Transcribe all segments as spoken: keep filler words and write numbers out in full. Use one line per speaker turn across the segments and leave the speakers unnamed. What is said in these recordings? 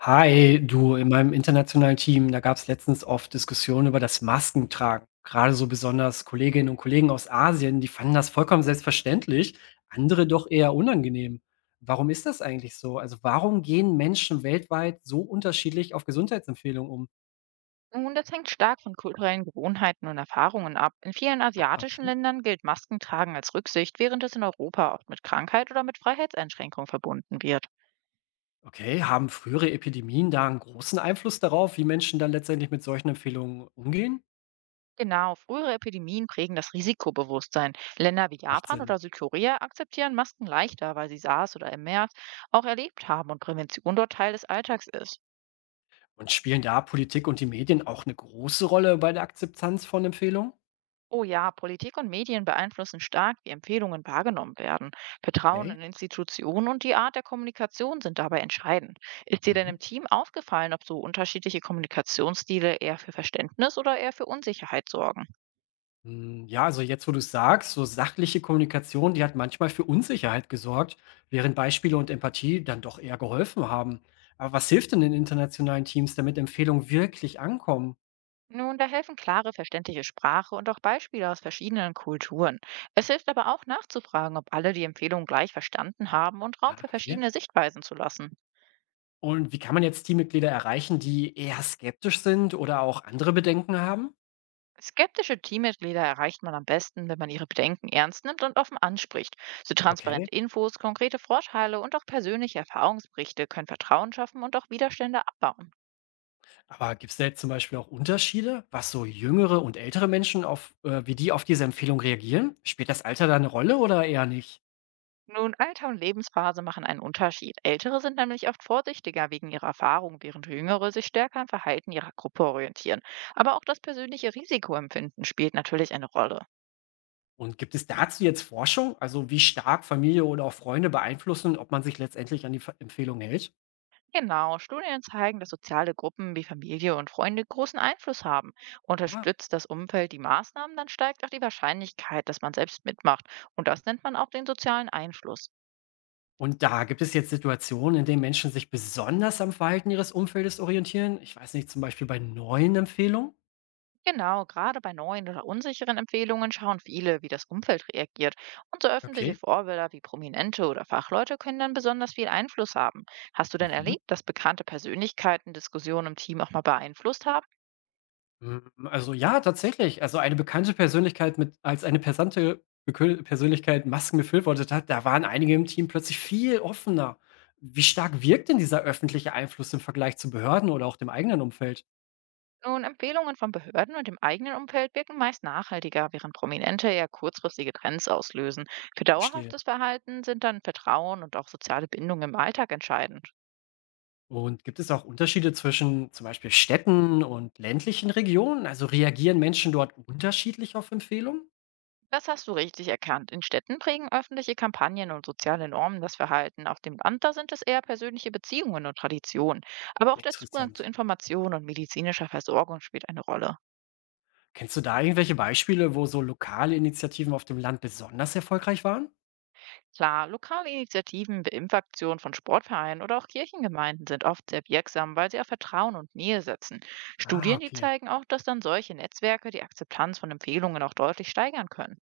Hi, du, in meinem internationalen Team, da gab es letztens oft Diskussionen über das Maskentragen. Gerade so besonders Kolleginnen und Kollegen aus Asien, die fanden das vollkommen selbstverständlich, andere doch eher unangenehm. Warum ist das eigentlich so? Also warum gehen Menschen weltweit so unterschiedlich auf Gesundheitsempfehlungen um?
Nun, das hängt stark von kulturellen Gewohnheiten und Erfahrungen ab. In vielen
Ah,
asiatischen
okay.
Ländern gilt Maskentragen als Rücksicht, während es in Europa oft mit Krankheit oder mit Freiheitseinschränkung verbunden wird.
Okay, haben frühere Epidemien da einen großen Einfluss darauf, wie Menschen dann letztendlich mit solchen Empfehlungen umgehen?
Genau, frühere Epidemien prägen das Risikobewusstsein. Länder wie
Macht
Japan
Sinn.
oder Südkorea akzeptieren Masken leichter, weil sie SARS oder MERS auch erlebt haben und Prävention dort Teil des Alltags ist.
Und spielen da Politik und die Medien auch eine große Rolle bei der Akzeptanz von Empfehlungen?
Oh ja, Politik und Medien beeinflussen stark, wie Empfehlungen wahrgenommen werden. Vertrauen
Okay.
in Institutionen und die Art der Kommunikation sind dabei entscheidend. Ist dir denn im
Mhm.
Team aufgefallen, ob so unterschiedliche Kommunikationsstile eher für Verständnis oder eher für Unsicherheit sorgen?
Hm, ja, also jetzt, wo du's sagst, so sachliche Kommunikation, die hat manchmal für Unsicherheit gesorgt, während Beispiele und Empathie dann doch eher geholfen haben. Aber was hilft denn in internationalen Teams, damit Empfehlungen wirklich ankommen?
Nun, da helfen klare, verständliche Sprache und auch Beispiele aus verschiedenen Kulturen. Es hilft aber auch nachzufragen, ob alle die Empfehlung gleich verstanden haben und Raum
Ah,
für
okay.
verschiedene Sichtweisen zu lassen.
Und wie kann man jetzt Teammitglieder erreichen, die eher skeptisch sind oder auch andere Bedenken haben?
Skeptische Teammitglieder erreicht man am besten, wenn man ihre Bedenken ernst nimmt und offen anspricht. So transparente
Okay.
Infos, konkrete Vorteile und auch persönliche Erfahrungsberichte können Vertrauen schaffen und auch Widerstände abbauen.
Aber gibt's da jetzt zum Beispiel auch Unterschiede, was so jüngere und ältere Menschen auf, äh, wie die auf diese Empfehlung reagieren? Spielt das Alter da eine Rolle oder eher nicht?
Nun, Alter und Lebensphase machen einen Unterschied. Ältere sind nämlich oft vorsichtiger wegen ihrer Erfahrung, während Jüngere sich stärker am Verhalten ihrer Gruppe orientieren. Aber auch das persönliche Risikoempfinden spielt natürlich eine Rolle.
Und gibt es dazu jetzt Forschung? Also, wie stark Familie oder auch Freunde beeinflussen, ob man sich letztendlich an die Ver Empfehlung hält?
Genau, Studien zeigen, dass soziale Gruppen wie Familie und Freunde großen Einfluss haben.
Ah.
Unterstützt das Umfeld die Maßnahmen, dann steigt auch die Wahrscheinlichkeit, dass man selbst mitmacht. Und das nennt man auch den sozialen Einfluss.
Und da gibt es jetzt Situationen, in denen Menschen sich besonders am Verhalten ihres Umfeldes orientieren. Ich weiß nicht, zum Beispiel bei neuen Empfehlungen?
Genau, gerade bei neuen oder unsicheren Empfehlungen schauen viele, wie das Umfeld reagiert. Und so öffentliche
Okay.
Vorbilder wie Prominente oder Fachleute können dann besonders viel Einfluss haben. Hast du denn
Mhm.
erlebt, dass bekannte Persönlichkeiten Diskussionen im Team auch mal beeinflusst haben?
Hm, also ja, tatsächlich. Also, eine bekannte Persönlichkeit mit als eine pesante Bekö Persönlichkeit Masken befürwortet hat, da waren einige im Team plötzlich viel offener. Wie stark wirkt denn dieser öffentliche Einfluss im Vergleich zu Behörden oder auch dem eigenen Umfeld?
Nun, Empfehlungen von Behörden und dem eigenen Umfeld wirken meist nachhaltiger, während Prominente eher kurzfristige Trends auslösen. Für
Verstehe.
dauerhaftes Verhalten sind dann Vertrauen und auch soziale Bindung im Alltag entscheidend.
Und gibt es auch Unterschiede zwischen zum Beispiel Städten und ländlichen Regionen? Also reagieren Menschen dort unterschiedlich auf Empfehlungen?
Das hast du richtig erkannt. In Städten prägen öffentliche Kampagnen und soziale Normen das Verhalten. Auf dem Land, da sind es eher persönliche Beziehungen und Traditionen. Aber auch der Zugang zu
Interessant.
Informationen und medizinischer Versorgung spielt eine Rolle.
Kennst du da irgendwelche Beispiele, wo so lokale Initiativen auf dem Land besonders erfolgreich waren?
Klar, lokale Initiativen wie Impfaktionen von Sportvereinen oder auch Kirchengemeinden sind oft sehr wirksam, weil sie auf Vertrauen und Nähe setzen.
Ah,
Studien, die
okay.
zeigen auch, dass dann solche Netzwerke die Akzeptanz von Empfehlungen auch deutlich steigern können.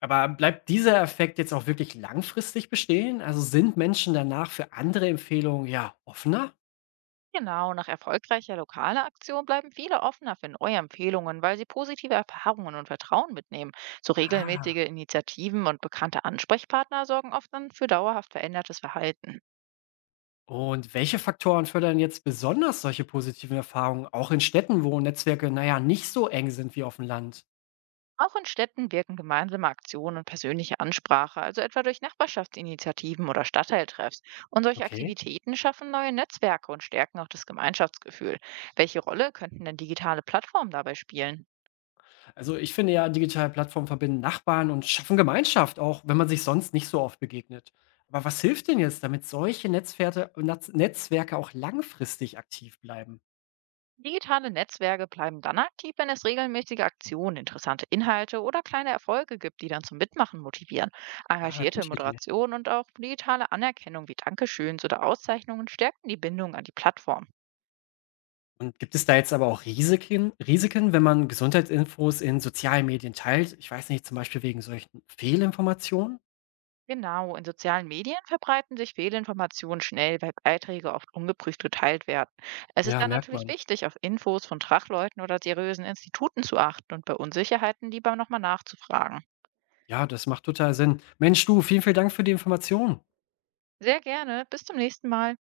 Aber bleibt dieser Effekt jetzt auch wirklich langfristig bestehen? Also sind Menschen danach für andere Empfehlungen ja offener?
Genau, nach erfolgreicher lokaler Aktion bleiben viele offener für neue Empfehlungen, weil sie positive Erfahrungen und Vertrauen mitnehmen. So
Ah.
regelmäßige Initiativen und bekannte Ansprechpartner sorgen oft dann für dauerhaft verändertes Verhalten.
Und welche Faktoren fördern jetzt besonders solche positiven Erfahrungen, auch in Städten, wo Netzwerke, naja, nicht so eng sind wie auf dem Land?
Auch in Städten wirken gemeinsame Aktionen und persönliche Ansprache, also etwa durch Nachbarschaftsinitiativen oder Stadtteiltreffs. Und solche
Okay.
Aktivitäten schaffen neue Netzwerke und stärken auch das Gemeinschaftsgefühl. Welche Rolle könnten denn digitale Plattformen dabei spielen?
Also ich finde ja, digitale Plattformen verbinden Nachbarn und schaffen Gemeinschaft, auch wenn man sich sonst nicht so oft begegnet. Aber was hilft denn jetzt, damit solche Netzwerte, Netz, Netzwerke auch langfristig aktiv bleiben?
Digitale Netzwerke bleiben dann aktiv, wenn es regelmäßige Aktionen, interessante Inhalte oder kleine Erfolge gibt, die dann zum Mitmachen motivieren.
Ah,
Engagierte
gute Idee.
Moderation und auch digitale Anerkennung wie Dankeschöns oder Auszeichnungen stärken die Bindung an die Plattform.
Und gibt es da jetzt aber auch Risiken, Risiken, wenn man Gesundheitsinfos in sozialen Medien teilt? Ich weiß nicht, zum Beispiel wegen solchen Fehlinformationen?
Genau, in sozialen Medien verbreiten sich Fehlinformationen schnell, weil Beiträge oft ungeprüft geteilt werden. Es ist
Ja,
dann
merkt
natürlich
man.
wichtig, auf Infos von Fachleuten oder seriösen Instituten zu achten und bei Unsicherheiten lieber nochmal nachzufragen.
Ja, das macht total Sinn. Mensch, du, vielen, vielen Dank für die Information.
Sehr gerne, bis zum nächsten Mal.